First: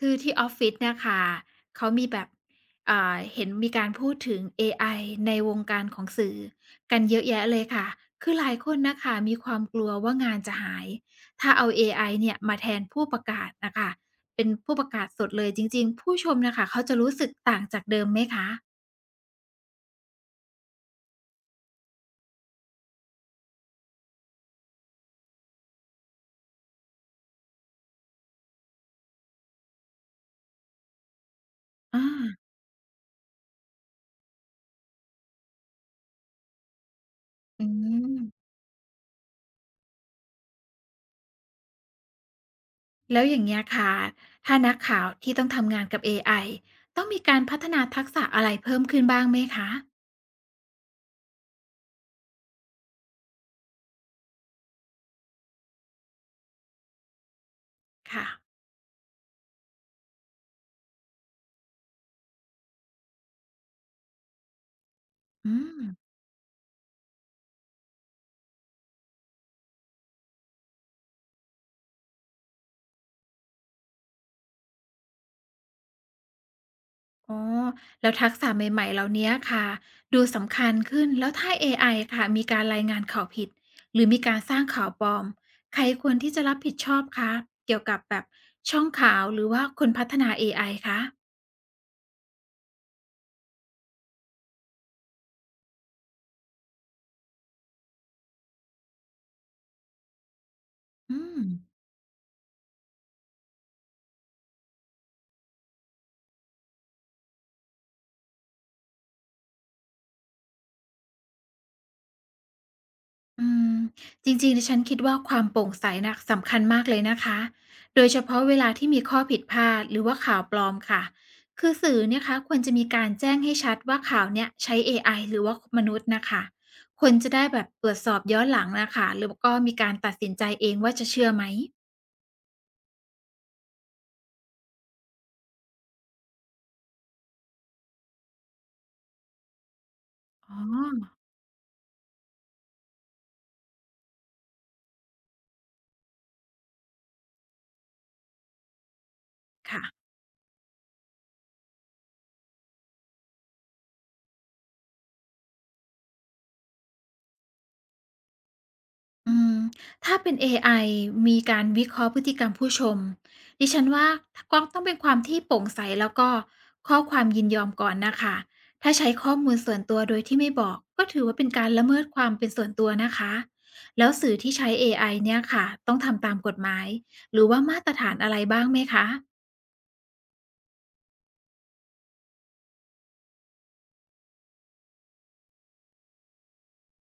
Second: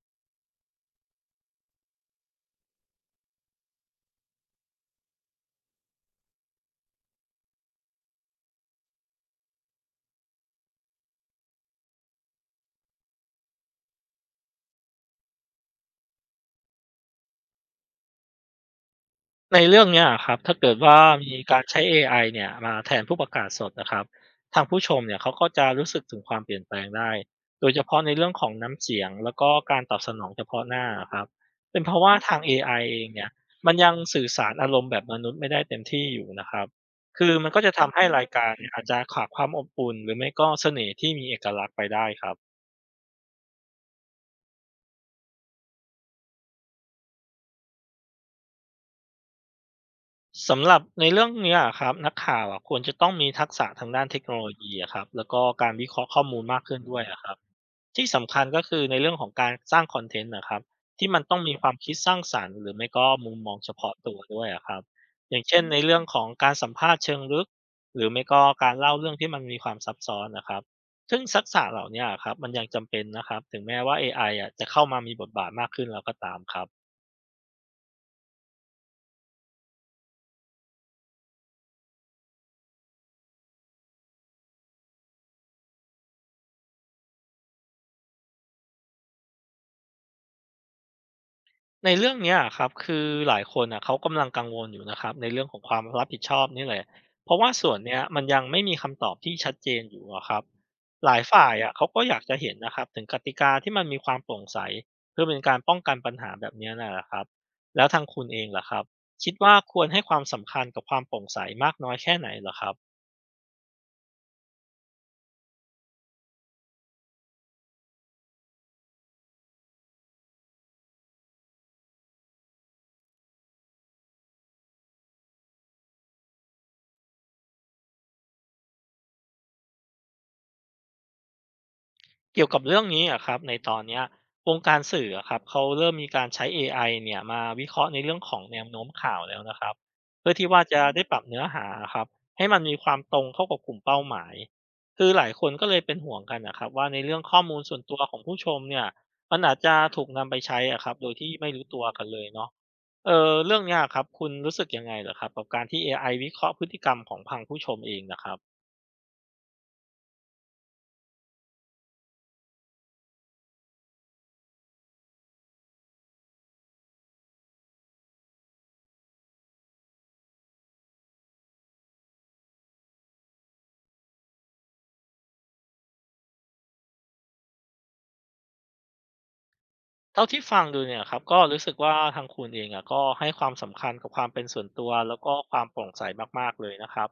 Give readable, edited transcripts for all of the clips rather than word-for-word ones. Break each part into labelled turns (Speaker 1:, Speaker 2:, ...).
Speaker 1: คือที่ออฟฟิศเนี่ยค่ะเขามีแบบเห็นมีการพูดถึงเอไอในวงการของสื่อกันเยอะแยะเลยค่ะ คือหลายคนนะคะมีความกลัวว่างานจะหาย ถ้าเอาเอไอเนี่ยมาแทนผู้ประกาศนะคะ เป็นผู้ประกาศสดเลยจริงๆ ผู้ชมนะคะเขาจะรู้สึกต่างจากเดิมไหมคะ
Speaker 2: ในเรื่องเนี้ยครับถ้าเกิดว่ามีการใช้เอไอเนี่ยมาแทนผู้ประกาศสดนะครับทางผู้ชมเนี่ยเขาก็จะรู้สึกถึงความเปลี่ยนแปลงได้โดยเฉพาะในเรื่องของน้ำเสียงแล้วก็การตอบสนองเฉพาะหน้าอะครับเป็นเพราะ
Speaker 1: อา
Speaker 2: ว่าทางเอไอเองเนี่ยมันยังสื่อสารอารมณ์แบบมนุษย์ไม่ได้เต็มที่อยู่นะครับคือมันก็
Speaker 1: อื
Speaker 2: จะทำให้ราย
Speaker 1: ม
Speaker 2: การเนี่ยอาจจะขาดความอบอุ่นหรือไม่ก็เสน่ห์ที่มีเอกลักษณ์ไปได้ครับ
Speaker 1: แล้วอย่างเงี้ยค่ะ ถ้านักข่าวที่ต้องทำงานกับเอไอต้องมีการพัฒนาทักษะอะไรเพิ่มขึ้นบ้างไหมคะ
Speaker 2: สำหรับในเรื่องเนี้ยอะครับนักข่าวอะควรจะต้องมีทักษะทางด้านเทคโนโลยีอะครับแล้วก็การวิเคราะห์ข้อมูลมากขึ้นด้วยอะครับที่
Speaker 1: ค่ะ
Speaker 2: สำคัญก็คือในเรื่องของการสร้างคอนเทนต์นะครับที่มันต้องมีความคิดสร้างสรรค์หรือไม่ก็มุมมองเฉพาะตัวด้วยอะครับอย่าง
Speaker 1: อื
Speaker 2: เช่นใน
Speaker 1: ม
Speaker 2: เรื่องของการสัมภาษณ์เชิงลึกหรือไม่ก็การเล่าเรื่องที่มันมีความซับซ้อนนะครับซึ่งทักษะเหล่าเนี้ยอะครับมันยังจำเป็นนะครับถึงแม้ว่า AI อไออะจะเข้ามามีบทบาทมากขึ้นแล้วก็ตามครับ
Speaker 1: อ๋อแล้วทักษะใหม่ๆเหล่าเนี้ยค่ะดูสำคัญขึ้นแล้วถ้าเอไอค่ะมีการรายงานข่าวผิดหรือมีการสร้างข่าวปลอมใครควรที่จะรับผิดชอบคะเกี่ยวกับแบบช่องข่าวหรือว่าคนพัฒนาเอไอคะ
Speaker 2: ในเรื่องเนี้ยอะครับคือหลายคนน่ะเขากำลังกังวลอยู่นะครับในเรื่องของความรับผิดชอบนี่แหละเพราะว่าส่วนเนี้ยมันยังไม่มีคำตอบที่ชัดเจนอยู่อะครับหลา
Speaker 1: อื
Speaker 2: ย
Speaker 1: ม
Speaker 2: ฝ่ายอะเขาก็อยากจะเห็นนะครับถึงกติกาที่มันมีความโปร่งใสเพื่อเป็นการป้องกันปัญหาแบบเนี้ยน่ะนะครับแล้วทางคุณเองล่ะครับคิดว่าควรให้ความสำคัญกับความโปร่งใสมากน้อยแค่ไหนเหรอครับ
Speaker 1: อืมจริงๆดิฉันคิดว่าความโปร่งใสน่ะสำคัญมากเลยนะคะ โดยเฉพาะเวลาที่มีข้อผิดพลาดหรือว่าข่าวปลอมค่ะ คือสื่อเนี่ยคะควรจะมีการแจ้งให้ชัดว่าข่าวเนี่ยใช้เอไอหรือว่ามนุษย์นะคะคนจะได้แบบตรวจสอบย้อนหลังนะคะ หรืวก็มีการตัดสินใจเองว่าจะเชื่อไหม
Speaker 2: เกี่ยวกับเรื่องนี้อะครับในตอนเนี้ยวงการสื่ออะครับเขาเริ่มมีการใช้เอไอเนี่ยมาวิเคราะห์ในเรื่องของแนวโน้มข่าวแล้วนะครับเพื่อที่
Speaker 1: อ๋อ
Speaker 2: ว่าจะได้ปรับเนื้อหาครับให้มันมีความตรงเข้ากับกลุ่มเป้าหมายคือหลายคนก็เลยเป็นห่วงกันนะครับว่าในเรื่องข้อมูลส่วนตัวของผู้ชมเนี่ยมันอาจจะ
Speaker 1: ค่ะ
Speaker 2: ถูกนำไปใช้อะครับโดยที่ไม่รู้ตัวกันเลยเนาะเออเรื่องเนี้ยครับคุณรู้สึกยังไงเหรอครับกับการที่ AI วิเคราะห์พฤติกรรมของพังผู้ชมเองนะครับ
Speaker 1: อืมถ้าเป็นเอไอมีการวิเคราะห์พฤติกรรมผู้ชมดิฉันว่าก็ต้องเป็นความที่โปร่งใสแล้วก็ข้อความยินยอมก่อนนะคะ ถ้าใช้ข้อมูลส่วนตัวโดยที่ไม่บอกก็ถือว่าเป็นการละเมิดความเป็นส่วนตัวนะคะ แล้วสื่อที่ใช้ AI เนี่ยค่ะต้องทำตามกฎหมายหรือว่ามาตรฐานอะไรบ้างไหมคะ
Speaker 2: เท่าที่ฟังดูเนี่ยครับก็รู้สึกว่าทางคุณเองอะก็ให้ความสำคัญกับความเป็นส่วนตัวแล้วก็ความโปร่งใสมากๆเลยนะครับ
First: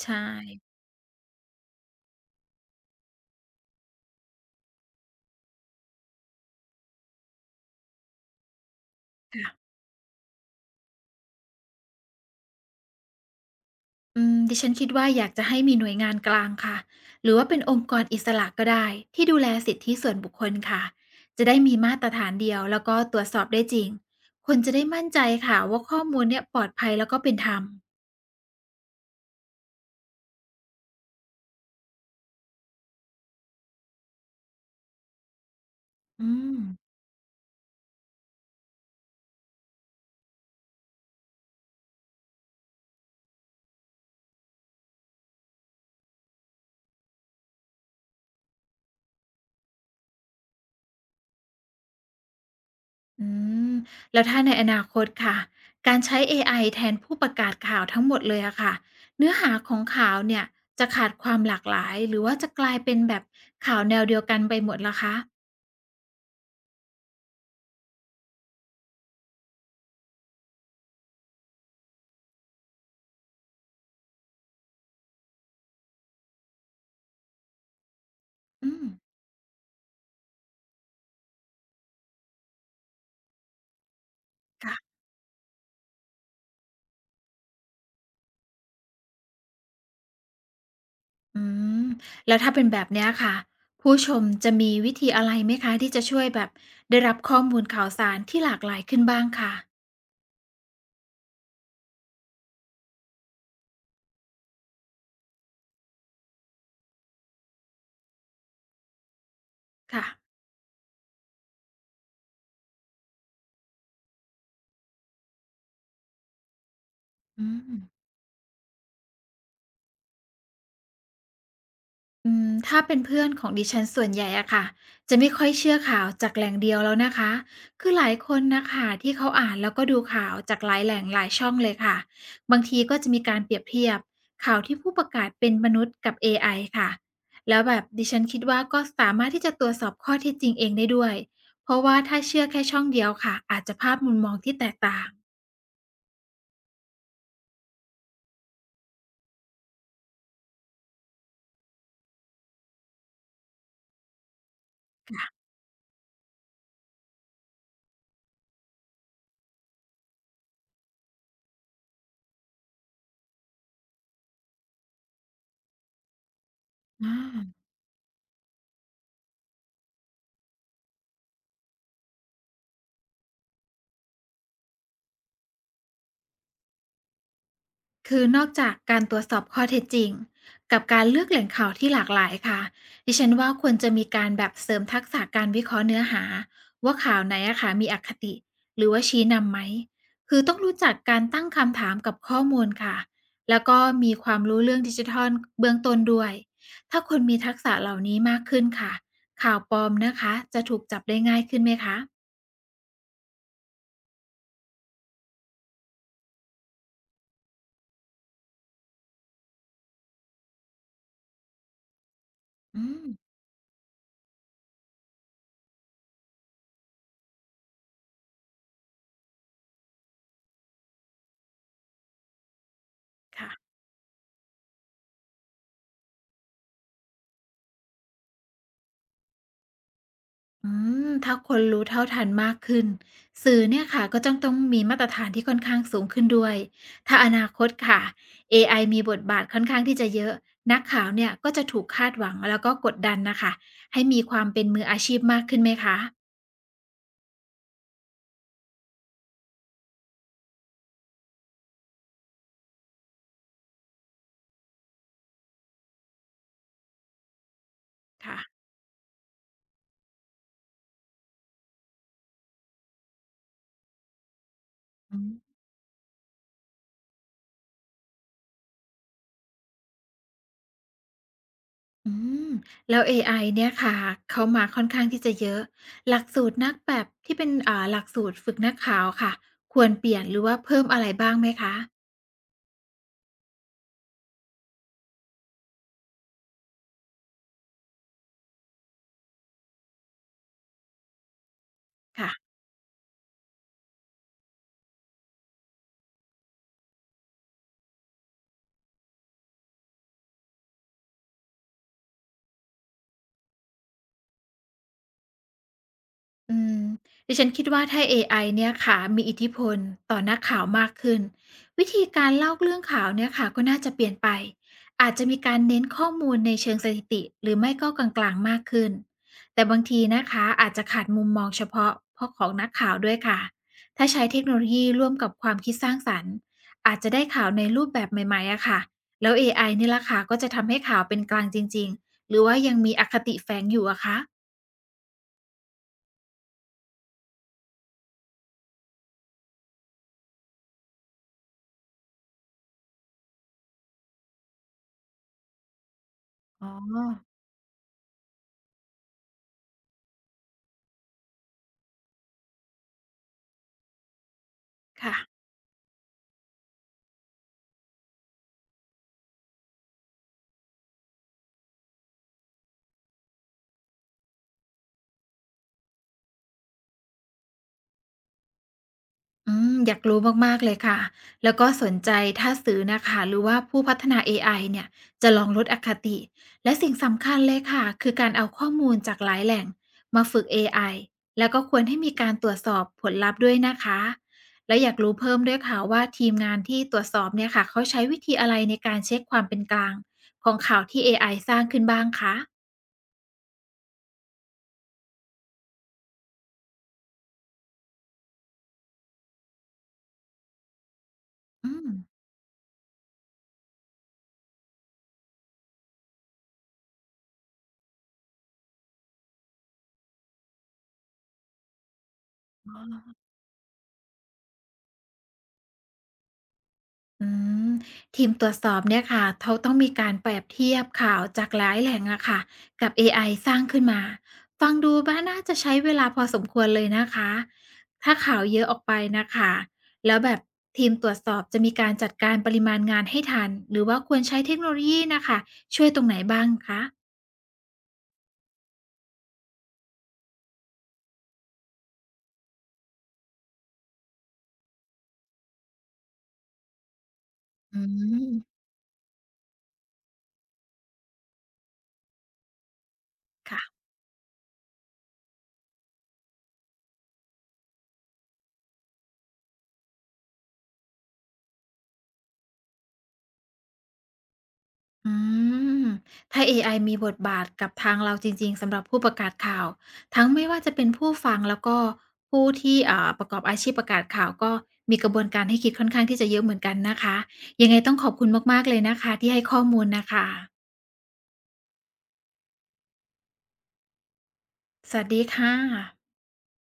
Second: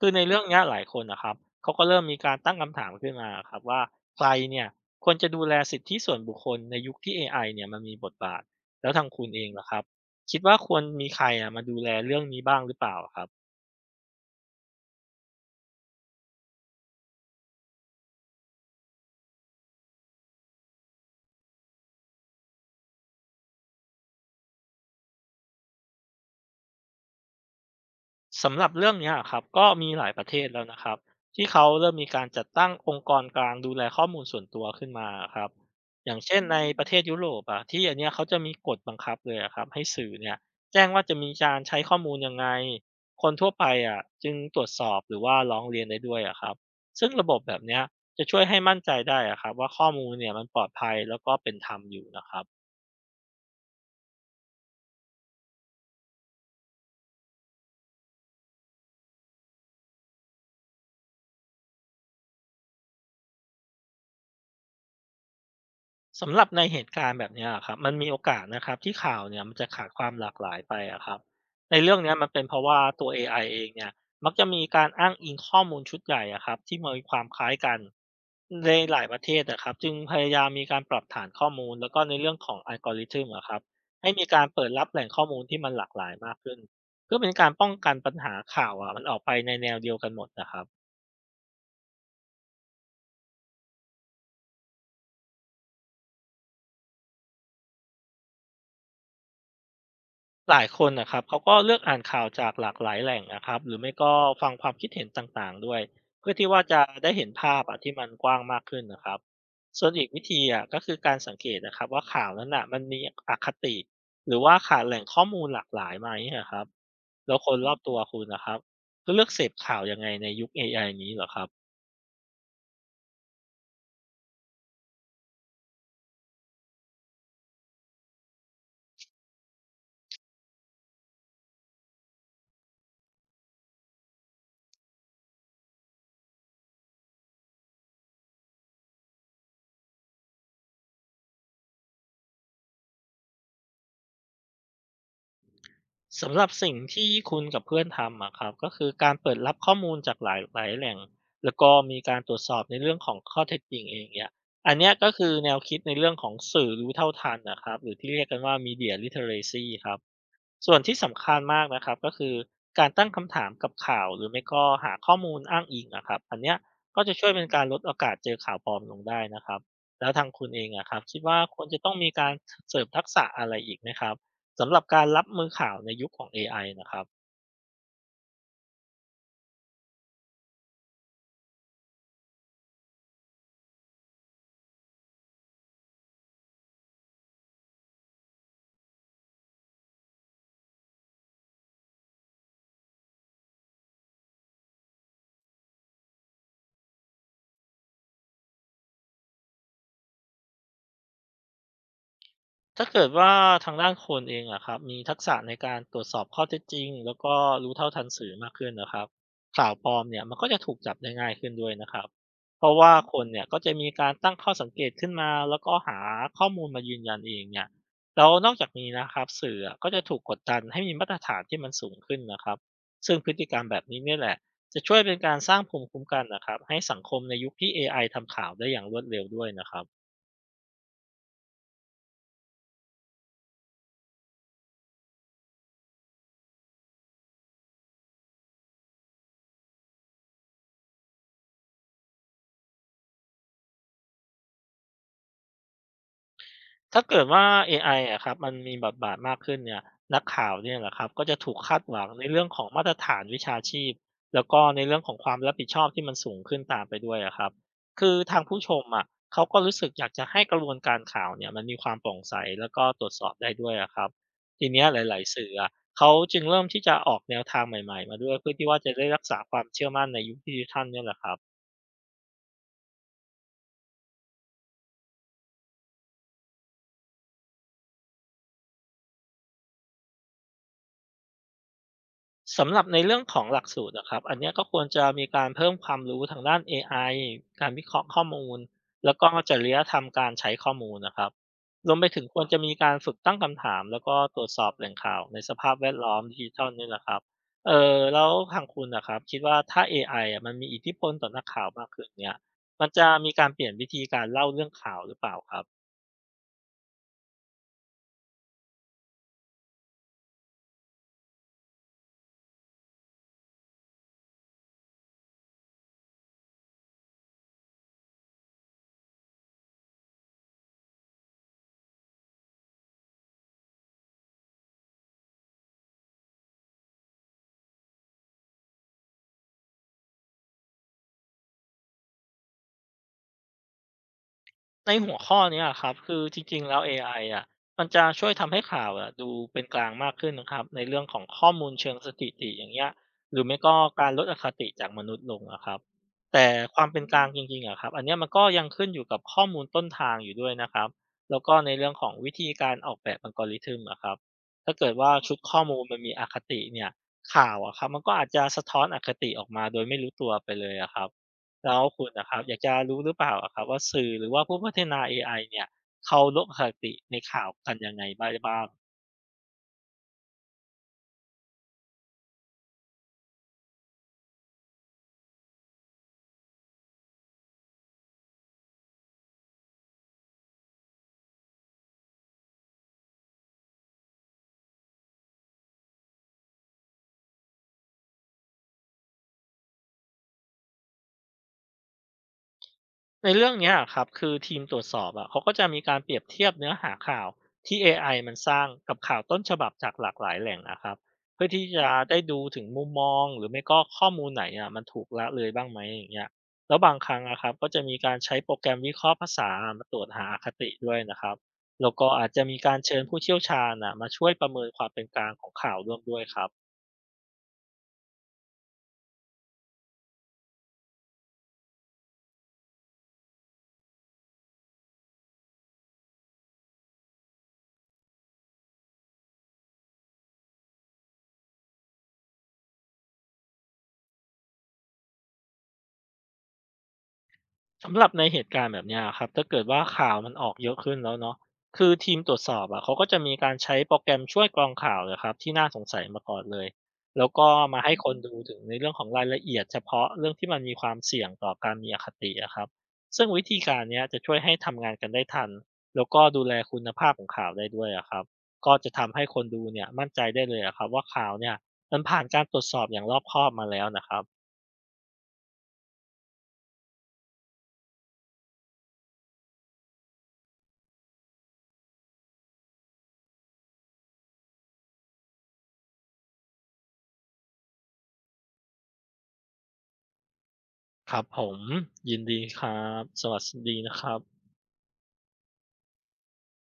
Speaker 2: คือ
Speaker 1: ใช่
Speaker 2: ในเรื่องเนี้ยหลายคนนะครับเขาก็เริ่มมีการตั้งคำถามขึ้นมาครับว่าใครเนี่ยควรจะดูแลสิทธิส่วนบุคคลในยุคที่เอไอเนี่ยมันมีบทบาทแล้วทางคุณเองล่ะค
Speaker 1: ค่ะ
Speaker 2: รับคิดว่าควรมีใครอะมาดูแลเรื่องนี้บ้างหรือเปล่าครับ
Speaker 1: อืมดิฉันคิดว่าอยากจะให้มีหน่วยงานกลางค่ะหรือว่าเป็นองค์กรอิสระก็ได้ที่ดูแลสิทธิส่วนบุคคลค่ะจะได้มีมาตรฐานเดียวแล้วก็ตรวจสอบได้จริงคนจะได้มั่นใจค่ะว่าข้อมูลเนี่ยปลอดภัยแล้วก็เป็นธรรม
Speaker 2: สำหรับเรื่องเนี้ยครับก็มีหลายประเทศแล้วนะครับที่เขาเริ่มมีการจัดตั้งองค์กรกลางดูแลข้อมูลส่วนตัวขึ้นมาอครับอย่าง
Speaker 1: อื
Speaker 2: เช่น
Speaker 1: ม
Speaker 2: ในประเทศยุโรปอะที่อันเนี้ยเขาจะมีกฎบังคับเลยอะครับให้สื่อเนี่ยแจ้งว่าจะมีการใช้ข้อมูลยังไงคนทั่วไปอะจึงตรวจสอบหรือว่าร้องเรียนได้ด้วยอะครับซึ่งระบบแบบเนี้ยจะช่วยให้มั่นใจได้อะครับว่าข้อมูลเนี่ยมันปลอดภัยแล้วก็เป็นธรรมอยู่นะครับ
Speaker 1: อืมแล้วถ้าในอนาคตค่ะการใช้ AI แทนผู้ประกาศข่าวทั้งหมดเลยอะค่ะเนื้อหาของข่าวเนี่ยจะขาดความหลากหลายหรือว่าจะกลายเป็นแบบข่าวแนวเดียวกันไปหมดละคะ
Speaker 2: สำหรับในเหตุการณ์แบบเนี้ยครับมันมีโอกาสนะครับที่ข่าวเนี่ยมันจะขาดความหลากหลายไปอะครับในเรื่องเนี้ยมันเป็นเพราะว่าตัว AI เองเนี่ยมักจะมีการอ้างอิงข้อมูลชุดใหญ่อะครับที่มีความคล้ายกันใน
Speaker 1: อืม
Speaker 2: หลายประเทศนะครับจึงพยายามมีการปรับฐานข้อมูลแล้วก็ในเรื่องของอัลกอริทึมอะครับให้มีการเปิดรับ
Speaker 1: ค่ะ
Speaker 2: แหล่งข้อมูลที่มันหลากหลายมากขึ้นเพื่อเป็นการป้องกันปัญหาข่าวอะมันออกไปในแนวเดียวกันหมดนะครับ
Speaker 1: อืมแล้วถ้าเป็นแบบเนี้ยค่ะผู้ชมจะมีวิธีอะไรไหมคะที่จะช่วยแบบได้รับข้อมูลข่าวสารที่หลากหลายขึ้นบ้างคะ
Speaker 2: หลายคนนะครับเขาก็เลือกอ่านข่าวจากหลากหลายแหล่งนะครับหรือไม่ก็ฟังความคิดเห็นต่างๆด้วยเพื่อที่ว่าจะได้เห็นภาพอะที่มันกว้างมากขึ้นนะครับส่วนอี
Speaker 1: ค่ะ
Speaker 2: กวิธีก็คือการสังเกตนะครับว่าข่าวนั้นมันมีอคติหรือว่าขาดแหล่งข้อมูลหลากหลายไหมอะครับแล้ว
Speaker 1: อื
Speaker 2: คนรอบ
Speaker 1: ม
Speaker 2: ตัวคุณนะครับก็เลือกเสพข่าวยังไงในยุค AI นี้เหรอครับ
Speaker 1: อืมถ้าเป็นเพื่อนของดิฉันส่วนใหญ่อะค่ะจะไม่ค่อยเชื่อข่าวจากแหล่งเดียวแล้วนะคะคือหลายคนนะคะที่เขาอ่านแล้วก็ดูข่าวจากหลายแหล่งหลายช่องเลยค่ะบางทีก็จะมีการเปรียบเทียบข่าวที่ผู้ประกาศเป็นมนุษย์กับ a อไอค่ะแล้วแบบดิฉันคิดว่าก็สามารถที่จะตรวจสอบข้อเท็จจริงเองได้ด้วยเพราะว่าถ้าเชื่อแค่ช่องเดียวค่ะอาจจะภาพมุมมองที่แตกต่าง
Speaker 2: สำหรับสิ่งที่คุณกับเพื่อนทำอะครับก็คือการเปิดรับข้อมูลจากหลายแหล่งแล้วก็มีการตรวจสอบในเรื่องของข้อเท็จจริงเองเนี่ยอันเนี้ยก็คือ
Speaker 1: ค่ะ
Speaker 2: แนวคิดในเรื่องของสื่อรู้เท่าทันนะครับหรือที่เรียกกันว่า Media Literacy ครับ ส่วนที่สำคัญมากนะครับก็คือการตั้งคำถามกับข่าวหรือไม่ก็หาข้อมูลอ้างอิงอะครับอันเนี้ยก็
Speaker 1: อ
Speaker 2: จะช่วยเป็น
Speaker 1: า
Speaker 2: การลดโอกาสเจอข่าวปลอมลงได้นะครับแล้วทางคุณเองอะครับคิดว่าควรจะต้องมีการเสริมทักษะอะไรอีกไหมครับสำหรับการรับมือข่าวในยุคของ AI นะครับ
Speaker 1: คือนอกจากการตรวจสอบข้อเท็จจริงกับการเลือกแหล่งข่าวที่หลากหลายค่ะดิฉันว่าควรจะมีการแบบเสริมทักษะการวิเคราะห์เนื้อหาว่าข่าวไหนอะค่ะมีอคติหรือว่าชี้นำไหมคือต้องรู้จักการตั้งคำถามกับข้อมูลค่ะแล้วก็มีความรู้เรื่องดิจิทัลเบื้องต้นด้วยถ้าคนมีทักษะเหล่านี้มากขึ้นค่ะข่าวปลอมนะคะจะถูกจับได้ง่ายขึ้นไหมคะ
Speaker 2: ถ้าเกิดว่าทางด้านคนเองอะครับมีทักษะในการตรวจสอบข้อเท็จจริงแล้วก็รู้เท่าทันสื่อมากขึ้นนะครับข่าวปลอมเนี่ยมันก็จะถูกจับได้ง่ายขึ้นด้วยนะครับเพราะ
Speaker 1: อื
Speaker 2: ว่า
Speaker 1: ม
Speaker 2: คนเนี่ยก็จะมีการตั้งข้อสังเกตขึ้นมาแล้วก็หาข้อมูลมายืนยันเองเนี่ยแล้วนอกจากนี้นะครับสื่ออะก็จะถูกกดดันให้มีมาตรฐานที่มันสูงขึ้นนะครับซึ่งพฤติ
Speaker 1: ค่ะ
Speaker 2: กรรมแบบนี้เนี่ยแหละจะช่วยเป็นการสร้างภูมิคุ้มกันนะครับให้สังคมในยุคที่ AI ทำข่าวได้อย่างรวดเร็วด้วยนะครับ
Speaker 1: อืมถ้าคนรู้เท่าทันมากขึ้นสื่อเนี่ยค่ะก็จ้องต้องมีมาตรฐานที่ค่อนข้างสูงขึ้นด้วยถ้าอนาคตค่ะ AI มีบทบาทค่อนข้างที่จะเยอะนักข่าวเนี่ยก็จะถูกคาดหวังแล้วก็กดดันนะคะให้มีความเป็นมืออาชีพมากขึ้นไหมคะ
Speaker 2: ถ้าเกิดว่าเอไออะครับมันมีบทบาทมากขึ้นเนี่ยนักข่าวเนี่ยแหละครับก็จะถูกคาดหวังในเรื่องของมาตรฐานวิชาชีพแล้วก็ในเรื่องของความรับผิดชอบที่มันสูงขึ้นตามไปด้วยอะครับคือทา
Speaker 1: ค่ะ
Speaker 2: งผู้ชมอะเขาก็รู้สึกอยากจะให้กระบวนการข่าวเนี่ยมันมีความโปร่งใสแล้วก็ตรวจสอบได้ด้วยอะครับทีเนี้ยห
Speaker 1: อื
Speaker 2: ลาย
Speaker 1: ม
Speaker 2: ๆ สื่ออะเขาจึงเริ่มที่จะออกแนวทางใหม่ๆมาด้วยเพื่อที่ว่าจะได้รักษาความเชื่อมั่นในยุคดิจิทัลเนี่ยแหละครับ
Speaker 1: อืมแล้วเอไอเนี่ยค่ะเขามาค่อนข้างที่จะเยอะหลักสูตรนักแบบที่เป็นหลักสูตรฝึกนักข่าวค่ะควรเปลี่ยนหรือว่าเพิ่มอะไรบ้างไหมคะ
Speaker 2: สำหรับในเรื่องของหลักสูตรอะครับอันเนี้ยก็ควรจะมีการเพิ่มความรู้ทางด้านเอไอการวิเคราะห์ข้อมูลแล้วก็จริยธรรมการใช้ข้อมูลนะครับรวมไปถึงควร
Speaker 1: ค่ะ
Speaker 2: จะมีการฝึกตั้งคำถามแล้วก็ตรวจสอบแหล่งข่าวในสภาพแวดล้อมดิจิทัลนี่แหละครับเออแล้วทางคุณนะครับคิดว่าถ้า AI อไออ่ะมันมีอิทธิพลต่อนักข่าวมากขึ้นเนี่ยมันจะมีการเปลี่ยนวิธีการเล่าเรื่องข่าวหรือเปล่าครับ
Speaker 1: อืมดิฉันคิดว่าถ้าเอไอเนี่ยค่ะมีอิทธิพลต่อนักข่าวมากขึ้นวิธีการเล่าเรื่องข่าวเนี่ยค่ะก็น่าจะเปลี่ยนไปอาจจะมีการเน้นข้อมูลในเชิงสถิติหรือไม่ก็กลางๆมากขึ้นแต่บางทีนะคะอาจจะขาดมุมมองเฉพาะเพราะของนักข่าวด้วยค่ะถ้าใช้เทคโนโลยีร่วมกับความคิดสร้างสรรค์อาจจะได้ข่าวในรูปแบบใหม่ๆอะค่ะแล้ว AI นี่ล่ะค่ะก็จะทำให้ข่าวเป็นกลางจริงๆหรือว่ายังมีอคติแฝงอยู่อะคะ
Speaker 2: ในหัวข้อเนี้ยครับคือจริงๆแล้วเอไออะมันจะช่วยทำให้ข่าวอะดูเป็นกลางมากขึ้นนะครับในเรื่องของข้อมูลเชิงสถิติอย่างเงี้ยหรือไม่ก็การลดอคติจากมนุษย์ลงอะครับแต่
Speaker 1: อ๋อ
Speaker 2: ความเป็นกลางจริงๆอะครับอันเนี้ยมันก็ยังขึ้นอยู่กับข้อมูลต้นทางอยู่ด้วยนะครับแล้วก็ในเรื่องของวิธีการออกแบบ algorithm อะครับถ้าเกิดว่า
Speaker 1: ค่ะ
Speaker 2: ชุดข้อมูลมันมีอคติเนี่ยข่าวอะครับมันก็อาจจะสะท้อนอคติออกมาโดยไม่รู้ตัวไปเลยอะครับ แล้วคุณนะครับอยากจะรู้หรือเปล่าอะครับว่าสื่อหรือว่าผู้พัฒนาเอไอเนี่ยเขาลดอคติในข่าวกันยังไงบ้าง
Speaker 1: อืมอยากรู้มากๆเลยค่ะ แล้วก็สนใจถ้าสื่อน่ะค่ะหรือว่าผู้พัฒนาเอไอเนี่ยจะลองลดอคติและสิ่งสำคัญเลยค่ะคือการเอาข้อมูลจากหลายแหล่งมาฝึกเอไอแล้วก็ควรให้มีการตรวจสอบผลลัพธ์ด้วยนะคะและอยากรู้เพิ่มด้วยค่ะว่าทีมงานที่ตรวจสอบเนี่ยค่ะเขาใช้วิธีอะไรในการเช็กความเป็นกลางของข่าวที่เอไอสร้างขึ้นบ้างคะ
Speaker 2: ในเรื่องเนี้ยอครับคือทีมตรวจสอบอะเขาก็จะมีการเปรียบเทียบเนื้อหาข่าวที่เอไอมันสร้างกับข่าวต้นฉบับจากหลากหลายแหล่งนะครับเพื่อที่
Speaker 1: อื
Speaker 2: จะ
Speaker 1: ม
Speaker 2: ได้ดูถึงมุมมองหรือไม่ก็ข้อมูลไหนอะมันถูกละเลยบ้างไหมอย่างเงี้ยแล้วบางครั้งนะครับก็จะมีการใช้โปรแกรมวิเคราะห์ภาษามาตรวจหาอคติด้วยนะครับแล้วก็อาจจะมี
Speaker 1: อ๋
Speaker 2: การเชิญ
Speaker 1: อ
Speaker 2: ผู้เชี่ยวชาญอ่ะมาช่วยประเมินความเป็นกลางของข่าวร่วมด้วยครับ
Speaker 1: อืมทีมตรวจสอบเนี่ยค่ะเขาต้องมีการเปรียบเทียบข่าวจากหลายแหล่งอะค่ะกับเอไอสร้างขึ้นมา ฟังดูว่าน่าจะใช้เวลาพอสมควรเลยนะคะ ถ้าข่าวเยอะออกไปนะคะ แล้วแบบทีมตรวจสอบจะมีการจัดการปริมาณงานให้ทัน หรือว่าควรใช้เทคโนโลยีนะคะ ช่วยตรงไหนบ้างคะ
Speaker 2: สำหรับในเหตุการณ์แบบเนี้ยครับถ้าเกิดว่าข่าวมันออกเยอะขึ้นแล้วเนาะคือทีมตรวจสอบอะเขาก็จะมีการใช้โปรแกรมช่วยกรองข่าวเลยครับที่น่าสงสัยมาก่อนเลยแล้วก็
Speaker 1: อื
Speaker 2: มาให้คนดูถึ
Speaker 1: ม
Speaker 2: งในเรื่องของรายละเอียดเฉพาะเรื่องที่มันมีความเสี่ยงต่อการมีอคติอะครับซึ่งวิธี
Speaker 1: ค่ะ
Speaker 2: การเนี้ยจะช่วยให้ทำงานกันได้ทันแล้วก็ดูแลคุณภาพของข่าวได้ด้วยอะครับก็จะทำให้คนดูเนี่ยมั่นใจได้เลยอะครับว่าข่าวเนี่ยมันผ่านการตรวจสอบอย่างรอบคอบมาแล้วนะครับ
Speaker 1: อืมถ้าเอไอมีบทบาทกับทางเราจริงๆสำหรับผู้ประกาศข่าวทั้งไม่ว่าจะเป็นผู้ฟังแล้วก็ผู้ที่ประกอบอาชีพประกาศข่าวก็มีกระบวนการให้คิดค่อนข้างที่จะเยอะเหมือนกันนะคะยังไงต้องขอบคุณมากๆเลยนะคะที่ให้ข้อมูลน่ะค่ะ
Speaker 2: ครับผมยินดีครับสวัสดีนะครับ
Speaker 1: สวัสดีค่ะ